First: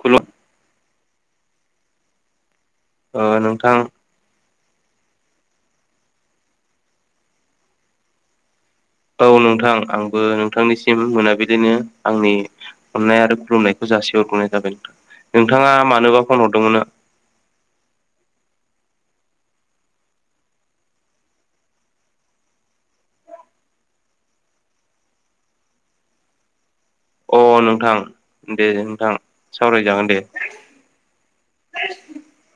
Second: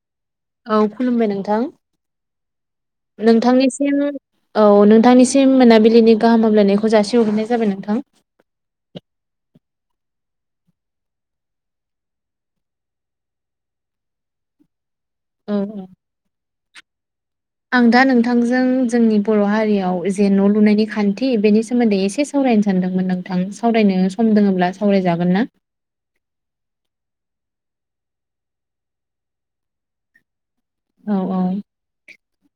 खुलु औ खुलुमबाय नोंथां ओ नोंथां नोंथांनिसिम औ नोंथांनिसिम मोनाबिलिनि गाहाम हामलायनायखौ जासि हरगैनाय जाबाय नोंथां। औ नोंथां आंबो नोंथांनिसिम मोनाबिलिनो आंनि अननाय आरो खुलुमनायखौ जासे हरग्रोनाय जाबाय नोंथां नोंथाङा मानोबा फन हरदोंमोन ना [inaudible] आं दा नोंथांजों जोंनि बर' हारियाव जे न' लुनायनि खान्थि बेनि सोमोन्दै एसे सा सावरायनो सानदोंमोन नोंथां सावरायनो सम दोङोब्ला सावरायजागोन ना? अ नोंथां दे नोंथां सावरायजागोन दे। औ औ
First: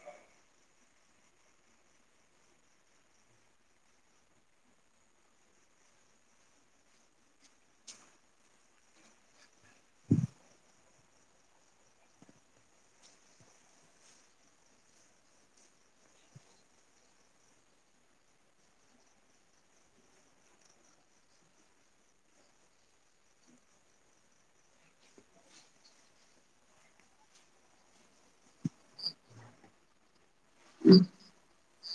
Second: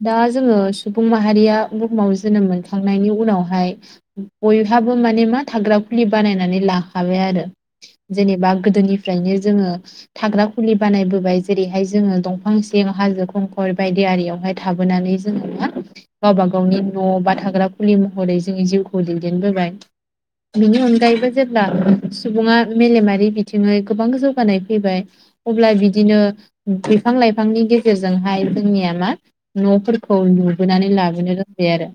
दा जोङो सुबुं माहारिया बुहुमाव जोनोम मोनखांनायनि उनावहाय बयहाबो माने मा थाग्रा फुलि बानायनानै लाखाबाय आरो। जेनेबा गोदोनिफ्रायनो जोङो थाग्रा खुलि बानायबोबाय जेरैहाय जोङो दंफां सिं हाजो खंखर बायदि आरियावहाय थाबोनानै जोङो मा गावबा गावनि न' बा थाग्रा फुलि महरै जोङो जिउखौ दैदेनबोबाय। बिनि अनगायैबो जेब्ला सुबुङा मेलेमारि बिथिङै गोबां जौगानाय फैबाय। अब्ला बिदिनो बिफां लाइफांनि गेजे जेर जोंहाय जोंनिया मा नफोरखौ लुबोनानै लाबोनो रोंबाय आरो।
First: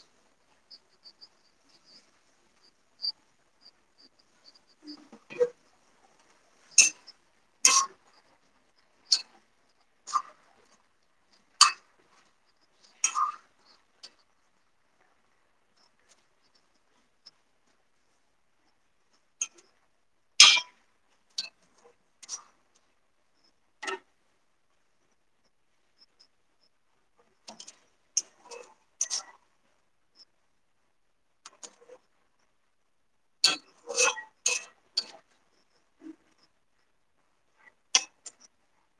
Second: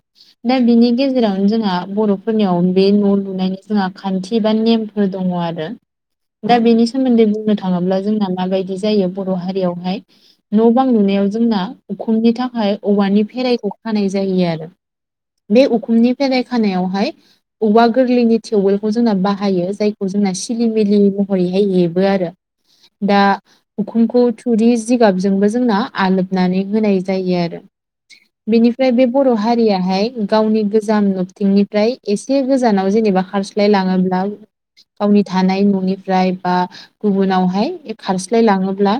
दा बिनि गेजेरावनो जोंहा बर'फोरनियाव बे न' लुनायनि जोंहा खान्थि बा नेम फोर दङ आरो। दा बेनि सोमोन्दै बुंनो थाङोब्ला जोंना माबायदि जायो बर' हारियावहाय न बां लुनायाव जोंना उखुमनि थाखाय औवानि फेराइखौ खानाय जायो आरो। बे उखुमनि फेराइ खानायावहाय औवा गोरलैनि थिवोलखौ जोंना बाहायो जायखौ जोंना सिलिमिलि महरैहाय हेबो आरो दा उखुमखौ थुरि जिगाब जोंबो जोंना आलोबनानै होनाय जायो आरो बेनिफ्राय बे बर' हारियाहाय गावनि गोजाम नथिंनिफ्राय एसे गोजानाव जेनेबा खारस्लाय लाङोब्ला गावनि थानाय ननिफ्राय बा गुबुनावहाय खारस्लाय लाङोब्ला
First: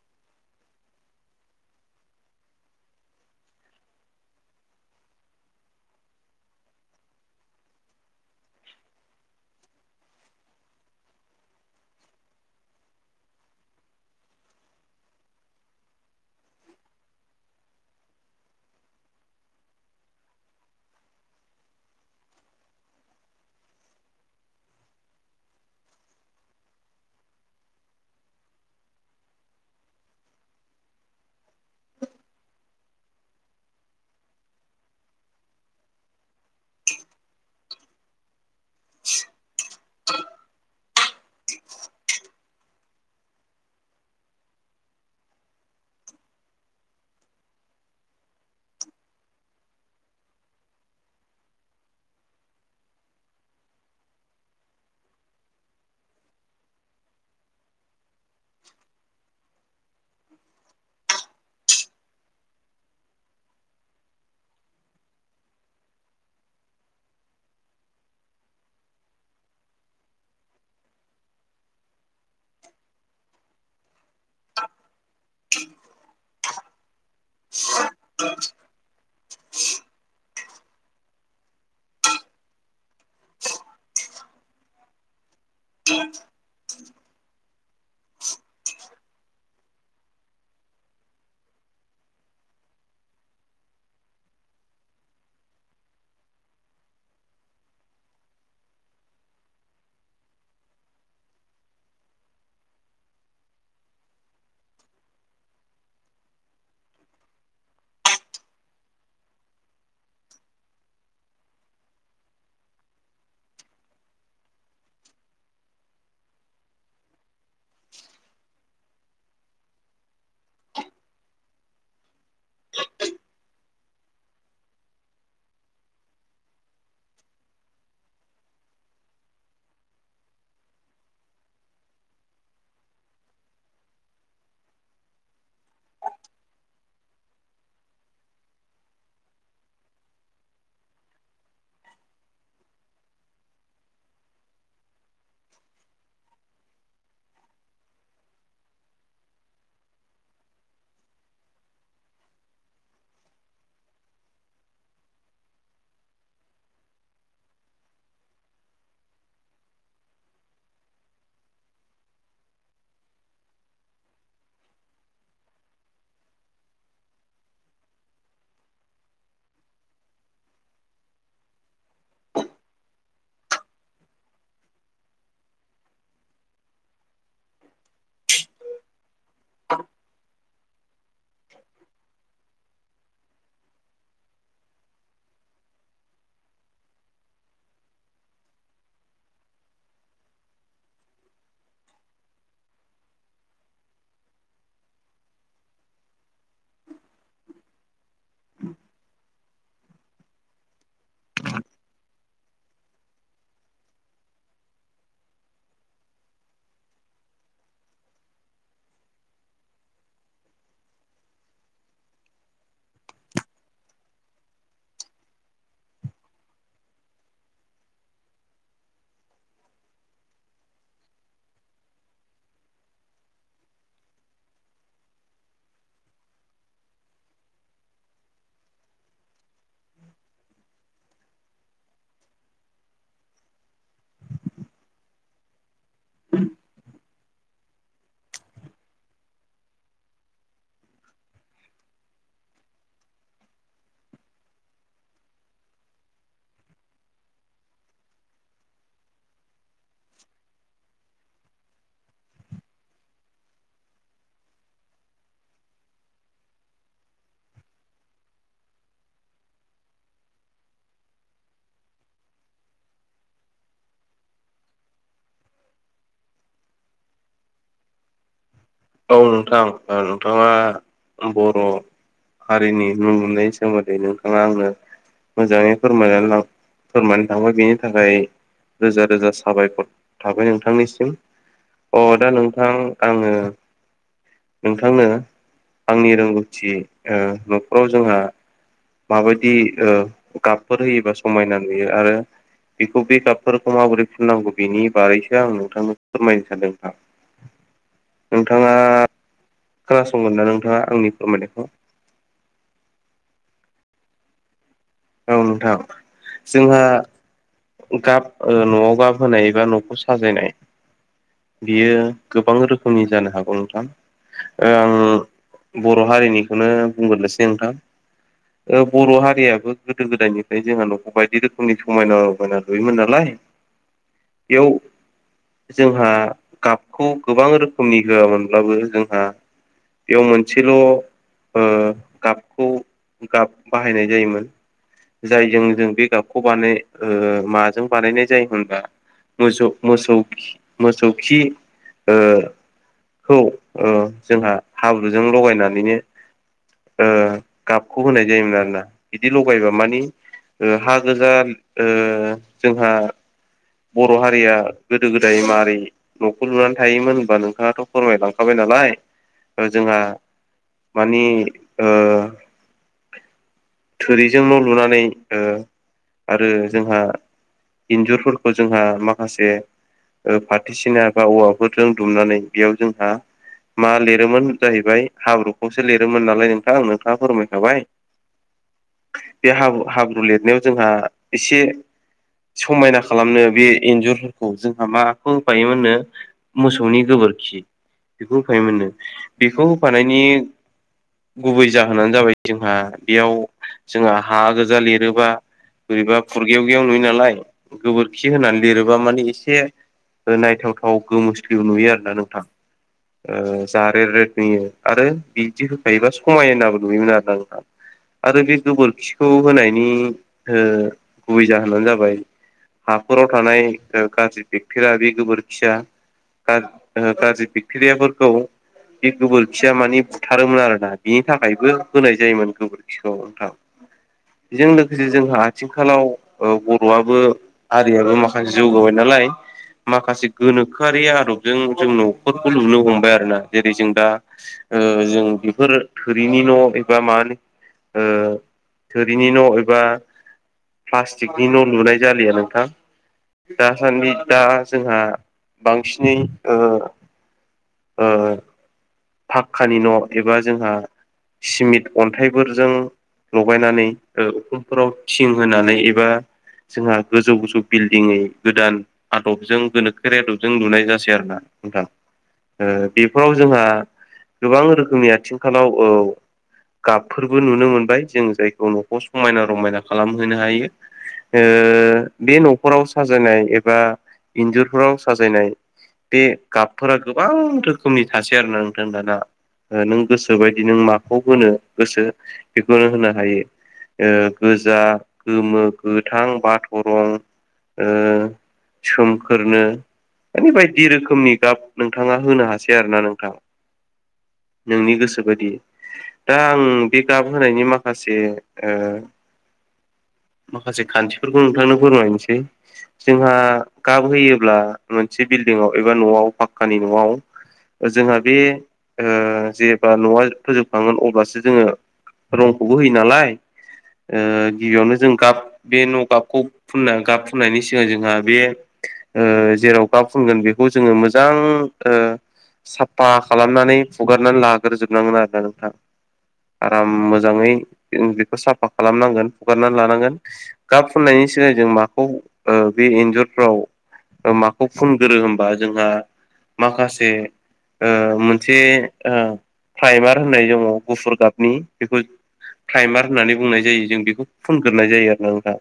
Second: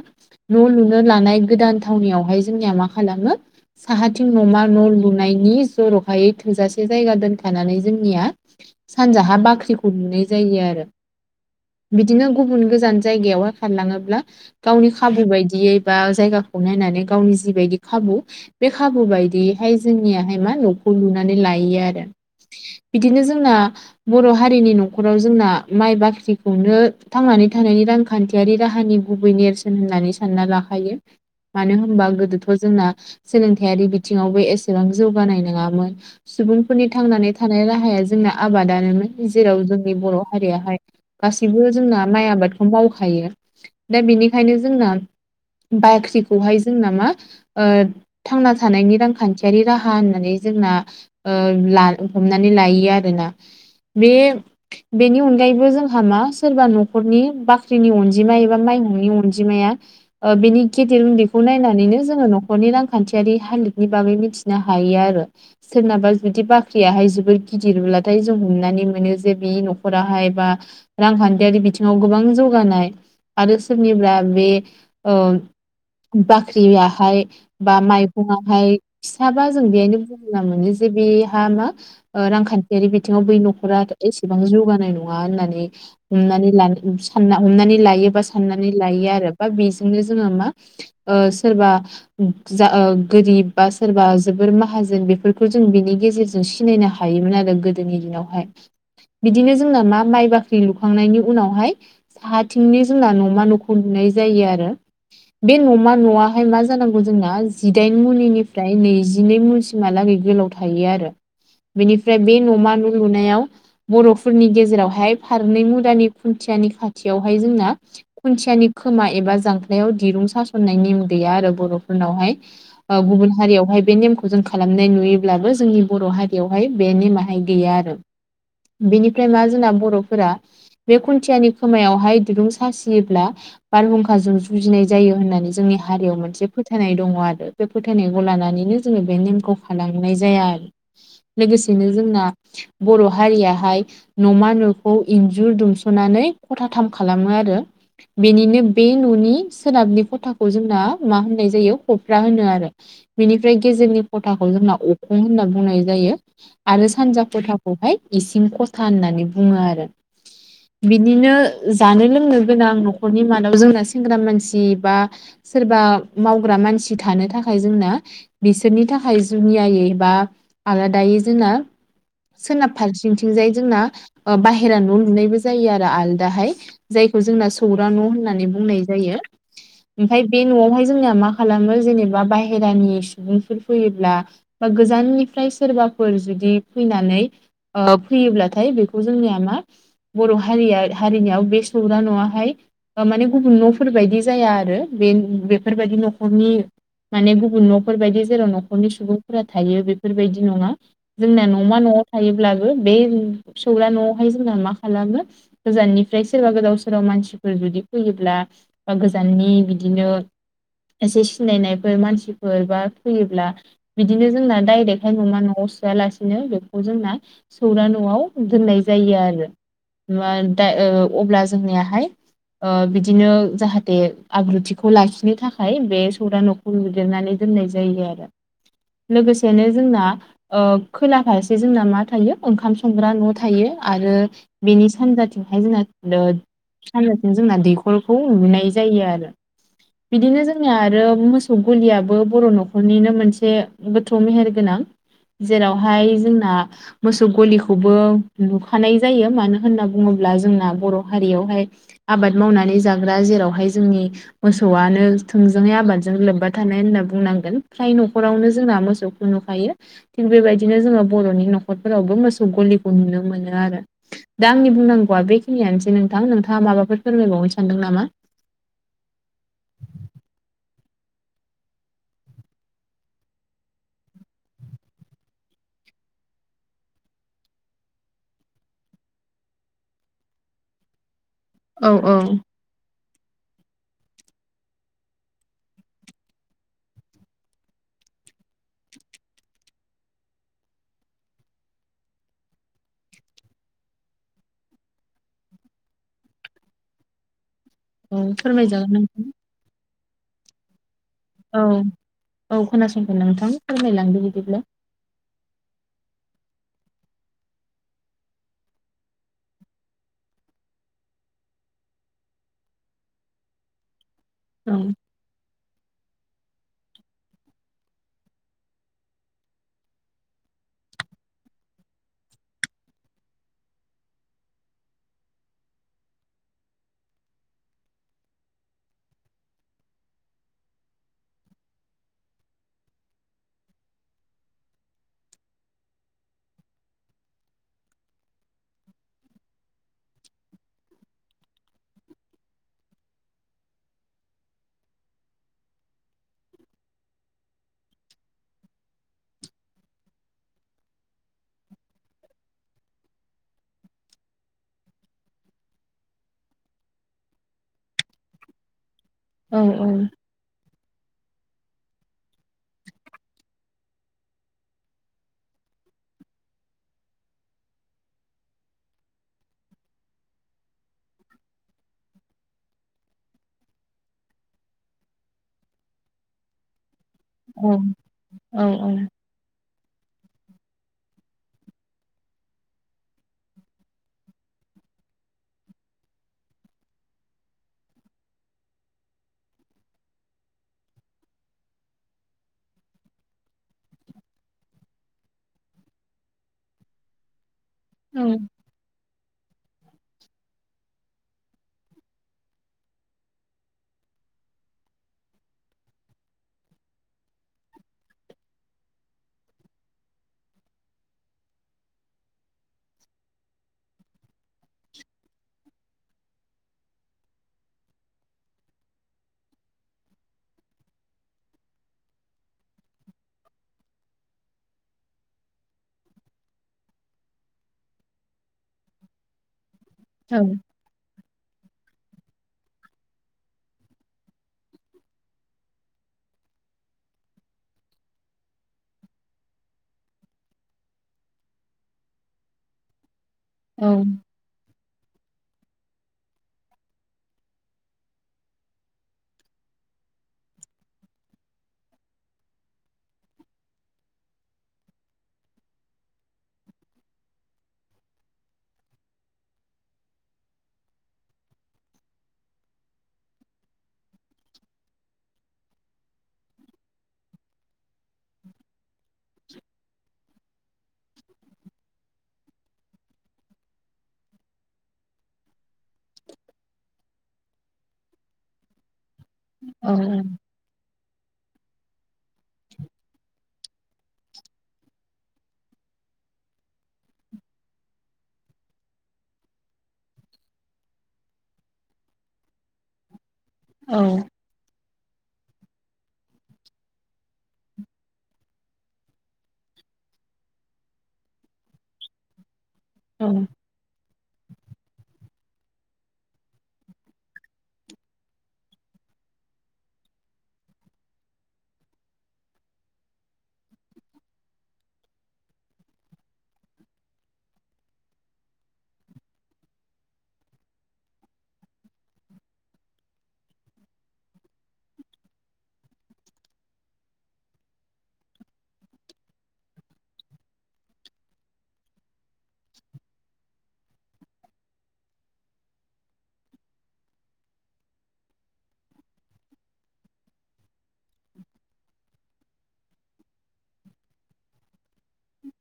न लु लानाय गोदान थावनियावहाय जोंनिया मा खालामो साहाथिं न'मा न' लुनायनि जर'खायै थोजासे जायगा दोनथानानै जोंनिया सानजाहा बाख्रिखौ लुनाय जायो आरो। बिदिनो गुबुन गोजान जायगायाव हखारलाङोब्ला गावनि खाबु बायदियै बा जायगाखौ नायनानै गावनि जिबायदि खाबु बे खाबु बायदियैहाय जोंनियाहाय मा नखौ लुनानै लायो आरो बिदिनो जोंना बर' हारिनि नखराव जोंना माइ बाख्रिखौनो थांनानै थानायनि रां खान्थियारि राहानि गुबै नेरसोन होननानै सानना ला। थायो मानो होनबा गोदोथ जोंना सोलोंथायारि बिथिङावबो एसेबां जौगानाय नङामोन सुबुंफोरनि थांनानै थानाय राहाया जोंना आबादानोन जेराव जोंनि बर' हारियाहाय गासिबो जोंना माइ आबादखौ माव हायो दा बेनिखायनो जोंना बाख्रिखौहाय जोंना मा ओ थांना थानायनि रांखान्थियारि राहा होननानै जोंना ओ लानो हमनानै लायो आरो ना। बे बेनि अनगायैबो जोंहा मा सोरबा न'खरनि बाख्रि जोंनि अनजिमा एबा माइहुंनि अनजिमाया बिनि गेदेर उन्दैखौ नायनानैनो जोङो न'खरनि रांखान्थियारि हालोदनि बागै मिथिनो हायो आरो सोरनाबा जुदि बाख्रियाहाय जोबोर गिदिरब्लाथाय जों नुनानै मोनो जे बि न'खराहाय बा रांखान्थियारि बिथिङाव गोबां जौगानाय आरो सोरनिबा बे औ बाख्रियाहाय बा माइखंहाय थाबा जों बेहायनो बुंना मोनो जे बेहा मा ओ रांखान्थियारि बिथिङाव बै नखरा एसेबां जौगानाय नङा होननानै हमनानै लानो सान हमनानै लायो बा साननानै लायो आरो बा बे नो जोङो मा ओ सोरबा जा गोरिब बा सोरबा जोबोर माहाजोन बेफोरखौ जों बिनि गेजेरजों सिनायनो हायो थायोमोन आरो गोदोनि दिनावहाय बिदिनो जोंना मा माइ बाख्रि लुखांनायनि उनावहाय हाथिंनि जोंना न'मा न'खौ नुनाय जायो आरो बे न'मा न'आहाय मा जानांगौ जोंना जिदाइन मुनिनिफ्राय नैजिनै मुजि महालागै गोलाव थायो आरो बेनिफ्राय बे न'मा न' लुनायाव बरफोरनि गेजेरावहाय फारनै मुदानि खुन्थियानि खाथियावहाय जोंना खुन्थियानि खोमा एबा जांख्रायाव दिरुं सास'ननाय नेम गैया आरो बर'फोरनावहाय गुबुन हारियावहाय बे नेमखौ जों खालामनाय नुयोब्लाबो जोंनि बर' हारियावहाय बे नेमाहाय गैया बेनिफ्राय मा जोंना बर'फोरा बे खुन्थियानि खोमायावहाय दिरुं सासियोब्ला बारहुंखाजों बुजिनाय जायो होननानै जोंनि हारियाव मोनसे फोथायनाय दङ आरो बे फोथायनायखौ लानानैनो जोङो बे नेमखौ थालांनाय जाया आरो लोगोसेनो जोंना बर' हारियाहाय न'मा न'खौ इन्जुर दुमस'नानै खथाथाम खालामो आरो बेनिनो बे ननि सोनाबनि खथाखौ जोंना मा होननाय जायो खफ्रा होनो आरो बेनिफ्राय गेजेरनि खथाखौ जोंना अखं होनना बुंनाय जायो। आरो सानजा खथाखौहाय इसिं खथा होननानै बुङो आरो बिदिनो जानो लोंनो गोनां नखरनि मादाव जोंना सेंग्रा मानसि बा सोरबा मावग्रा मानसि थानो थाखाय जोंना बिसोरनि थाखाय जुनियायै बा आलादायै जोंना सोरनाब फारथिंथिंजाय जोंना बाहेरा न लुनायबो जायो आरो आलदाहाय। जायखौ जोंना सौरा न' होननानै बुंनाय जायो [inaudible] ओमफफ्राय बे न'आवहाय जोंना मा खालामो जेनेबा बाहहेरानि सुबुंफोर फैयोब्ला बा गोजाननिफ्राय सोरबाफोर जुदि फैनानै ओ फैयोब्लाथाय बेखौ जोंनिया मा बर' हारिया हारिनियाव बे सौरा न'आहाय माने गुबुन न'फोर बायदि जाया आरो बे बेफोरबायदि नखरनि माने गुबुन न'फोर बायदि जेराव न'खरनि सुबुंफोरा थायो बेफोरबायदि नङा जोंना नमा नआव थायोब्लाबो बे सौला नआवहाय जोंना मा खालामो गोजाननिफ्राय सोरबा गोदाव सोराव मानसिफोर जुदि फैयोब्ला बा गोजाननि बिदिनो एसे सिनायनायफोर मानसिफोर बा फैयोब्ला बिदिनो जोंना डाइरेक्टहाय नमा नआव सोयालासिनो बेखौ जोंना सौरा न'आव दोननाय जायो आरो बा दाय ओ अब्ला जोंनियाहाय ओ बिदिनो जाहा देख आब्रुथिखौ लाखिनो थाखाय बे सौरा नखौ लुदेरनानै दोननाय जायो आरो लोगोसेनो जोंना ओ खोला फारसे जोंना मा थायो ओंखाम संग्रा न थायो आरो बेनि सानजाथिंहाय जोंना सानजाथिं जोंना दैखरखौ नुैनाय जायो आरो बिदिनो जोंनिया आरो मोसौ गुलियाबो बर' न'खरनिनो मोनसे गोथौ मेहेर गोनां जेरावहाय जोंना मोसौ गलिखौबो लुखानाय जायो मानो होनना बुङोब्ला जोंना बर हारियावहाय आबाद मावनानै जाग्रा जेरावहाय जोंनि मोसौआनो थोंजोङै आबादजों लोब्बा थानाय होनना बुंनांगोन फ्राय न'खरावनो जोंना मोसौ नुुखायो थिग बेबायदिनो जोङो बर'नि न'खरफोरावबो मोसौ गलिखौ नुनो मोनो आरो दा आंनि बुंनांगौआ बेखिनियानोसै नोंथां नोंथाङा माबाफोर फोरमायबावनो सानदों नामा औ नोंथां ओ नोंथाङा बर हारिनि न लुनायनि सोमोन्दै नोंथाङा आंनो मोजाङै फोर फोरमनानै थांबाय बिनि थाखाय रोजा रोजा साबायखर थाबाय नोंथांनिसिम औ अ औ दा नोंथां आङो नोंथांनो आंनि रोंगौथि न'खराव जोंहा माबायदि ओ गाबफोर होयोबा समायना नुयो आरो बेखौ बे गाबफोरखौ माबोरै फुननांगौ बेनि बारैसो आं नोंथांमोनखौ फोरमायनो सानदों सा औ फोरमाय जागोन नोंथां खोनासंगोन ना नोंथाङा आंनि फोरमायनायखौ औ औ खोनासंथ नोंथां फोरमायलांदो बिदिब्ला औ नोंथां जोंहा गाब न'आव गाब होनाय एबा न'खौ साजायनाय बियो गोबां रोखोमनि जानो हागौ नोंथां औ आं बर' हारिनिखौनो बुंग्रोसै नोंथां बर' हारियाबो गोदो गोदायनिफ्राय जोंहा न'खौ बायदि रोखोमनि समायना रायना लुयोमोन नालाय इयाव जोंहा गाबखौ गोबां रोखोमनि होआमोनब्लाबो जोंहा बेयाव मोनसेल' गाबखौ गाब बाहायनाय जायोमोन जायजों जों बे गाबखौ बानाय माजों बानायनाय जायो होनबा मोसौ मोसौ मोसौ खि खौ ओ जोंहा हाब्रुजों लगायनानैनो ओ गाबखौ होनाय जायोमोन आरोोना बिदि लगायबा मानि ओ हा गोजा ओ जोंहा बर' हारिया गोदो गोदाय मारै न'खौ लुनानै थायोमोन होनबा नोंथाङाथ' फोरमायलांखाबाय नालाय औ ओ जोंहा मानि ओ थोरिजों न' लुनानै ओ आरो जोंहा इन्जुरफोरखौ जोंहा माखासे ओ फाथोसिना बा औवाफोरजों दुमनानै बेयाव जोंहा मा लिरोमोन जाहैबाय हाब्रुखौसो लिरोमोन नालाय नोंथां औ फोरमायखाबाय औ औ बे हाबु हाब्रु लिरनायाव जोंहा एसे समायना खालामनो बे इन्जुरफोरखौ जोंहा माखौ होफायोमोननो मोसौनि गोबोरखि बेखौ होफायोमोननो बेखौ होफानायनि गुबै जाहोनानो जाबाय जोंहा बेयाव जोंहा हा गोजा लिरोबा बोरैबा फुरगेवगेव नुयो नालाय गोबोरखि होनानै लिरोबा मानिे एसे नायथावथाव गोमोस्लि नुयो आरोना नोंथां। ओ जारेद रेद नुयो आरो बिदि होखायोबा समाय होनाबो नुयोमोन आरोना नोंथां। आरो बे गोबोरखिखौ होनायनि ओ गुबै जाहोनानो जाबाय हाफोराव थानाय गाज्रि बेकटेरिया बे गोबोरखिया गाज्रि बेक्टेरियाफोरखौ बे गोबोरखिया मानिे बुथारोमोन आरोोना बिनि थाखायबो होनाय जायोमोन गोबोरखि सिखाव नोंथां बेजों लोगोसे जोंहा आथिखालाव बर'आबो हारियाबो माखासे जौगाबाय नालाय माखासे औ गोनो खोआरि आदबजों जों न'फोरखौ नुनो हमबाय आरो ना जेरै जों दा ओ जों बेफोर थोरिनि न' एबा मा ओ थोरिनि न' एबा प्लास्टिकनि न' लुनाय जालिया नोंथां दासान्दि दा जोंहा बांसिनै ओ [inaudible] ओ फाक्कानि न' एबा जोंहा सिमिट अन्थाइफोरजों लगायनानै उखुमफोराव थिं होनानै एबा जोंहा गोजौ गोजौ बिल्डिङै गोदान आदबजों गोनोखोरि आदबजों लुनाय जासै आरोना नोंथां। ओ बेफोराव जोंहा गोबां रोखोमनि आथिंखालाव गाबफोरबो नुनो मोनबाय जों जायखौ न'खौ समायना रमायना खालामहोनो हायो। ओ बे न'फोरराव साजायनाय एबा इन्जुरफोराव साजायनाय बे गाबफोरा गोबां रोखोमनि थासै आरो ना नोंथां दाना औ नों गोसो बाय दि नों माखौ होनो गोसो बेखौनो होनो हायो। गोजा गोमो गोथां बाथ' रं ओ सोमखोरनो माने बायदि रोखोमनि गाब नोंथाङा होनो हासै आरो ना नोंथां औ नोंनि गोसो बायदि दा आं बे गाब होनायनि माखासे ओ माखासे खान्थिफोरखौ नोंथांनो फोरमायनोसै। जोंहा गाब होयोब्ला मोनसे बिल्डिंआव एबा न'आव पाखकानि न'आव ओ जोंहा बे ओ जेब्ला न'आ फोजोबखांगोन अब्लासो जोङो रंखौबो होयो नालाय ओ गिबियावनो जों गाब बे न' गाबखौ फुनना गाब फुननायनि सिगां जोंहा बे जेराव गाब फुनगोन बेखौ जोङो मोजां ओ साबफा खालामनानै हुगारनानै लाग्रोजोबनांगोन आरोना नोंथां आराम मोजाङै ओ बेखौ साफा खालामनांगोन हुगारनानै लानांगोन गाब फुननायनि सिगां जों माखौ ओ बे इन्जुरफ्राव ओ माखौ फुनगोरो होनबा जोंहा माखासे ओ मोनसे ओ प्राइमार होननाय दङ' गुफुर गाबनि बेखौ प्राइमार होननानै बुंनाय जायो जों बेखौ फुनगोरनाय जायो आरोना नोंथां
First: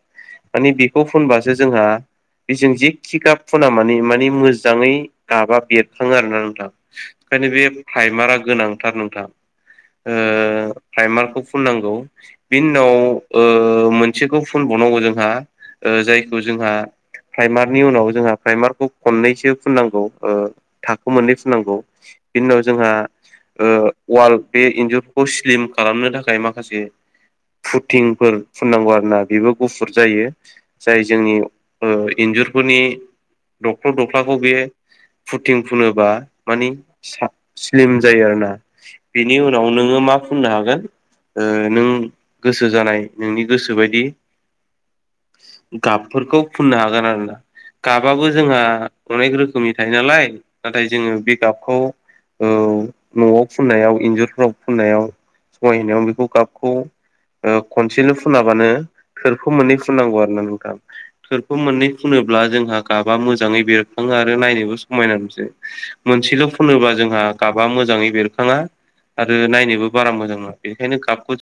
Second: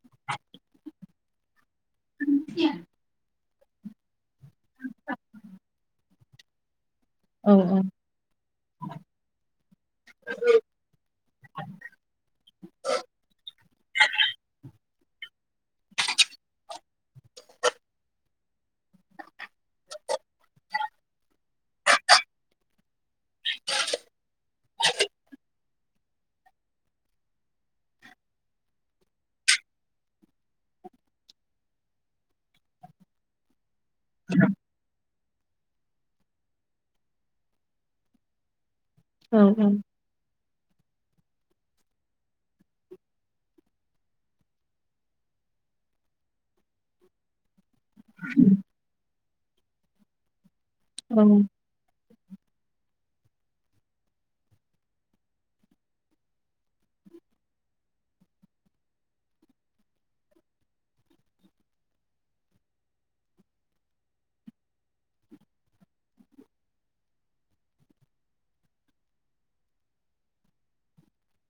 मानि बेखौ फुनबासो जोंहा बेजों जेखि गाब फुना माने माने मोजाङै गाबा बेरखाङो आरो ना नोंथां। खायनो बे प्राइमारा गोनांथार नोंथां। ओ फाइमारखौ फुननांगौ बिननाव ओ मोनसेखौ फुनबावनांगौ जोंहा ओ जायखौ जोंहा प्राइमारनि उनाव जोंहा प्राइमारखौ खननैसो फुननांगौ ओ थाखो मोननै फुननांगौ बिनि उनाव जोंहा ओ वाल बे इन्जुरखौ स्लिम खालामनो थाखाय माखासे फुथिंफोर फुननांगौ आरो ना बेबो गुफुर जायो। जाय जोंनि ओ इन्जुरफोरनि दख्ल' दख्लाखौ बे फुथिं फुनोबा मानि सा-स्लिम जायो आरोना औ बेनि उनाव नोङो मा फुननो हागोन ओ नों गोसो जानाय नोंनि गोसो बायदि गाबफोरखौ फुननो हागोन आरोना गाबाबबो जोंहा अनेक रोखोमनि थायो नालाय नाथाय जोङो औ बे गाबखौ औ न'आव फुननायाव इन्जुरफोराव फुननायाव समायहोनायाव बेखौ गाबखौ ओ खनसेनो फुनाबानो थोरखौ मोननै फुननांगौ आरो ना नोंथां थोरफो मोननै फुनोब्ला जोंहा गाबा मोजाङै बेरखाङो आरो नायनोबो समायना नुसै मोनसेल' फनोबा जोंहा गाबा मोजाङै बेरखाङा आरो नायनोबो बारा मोजां नङा बेखायनो गाबखौ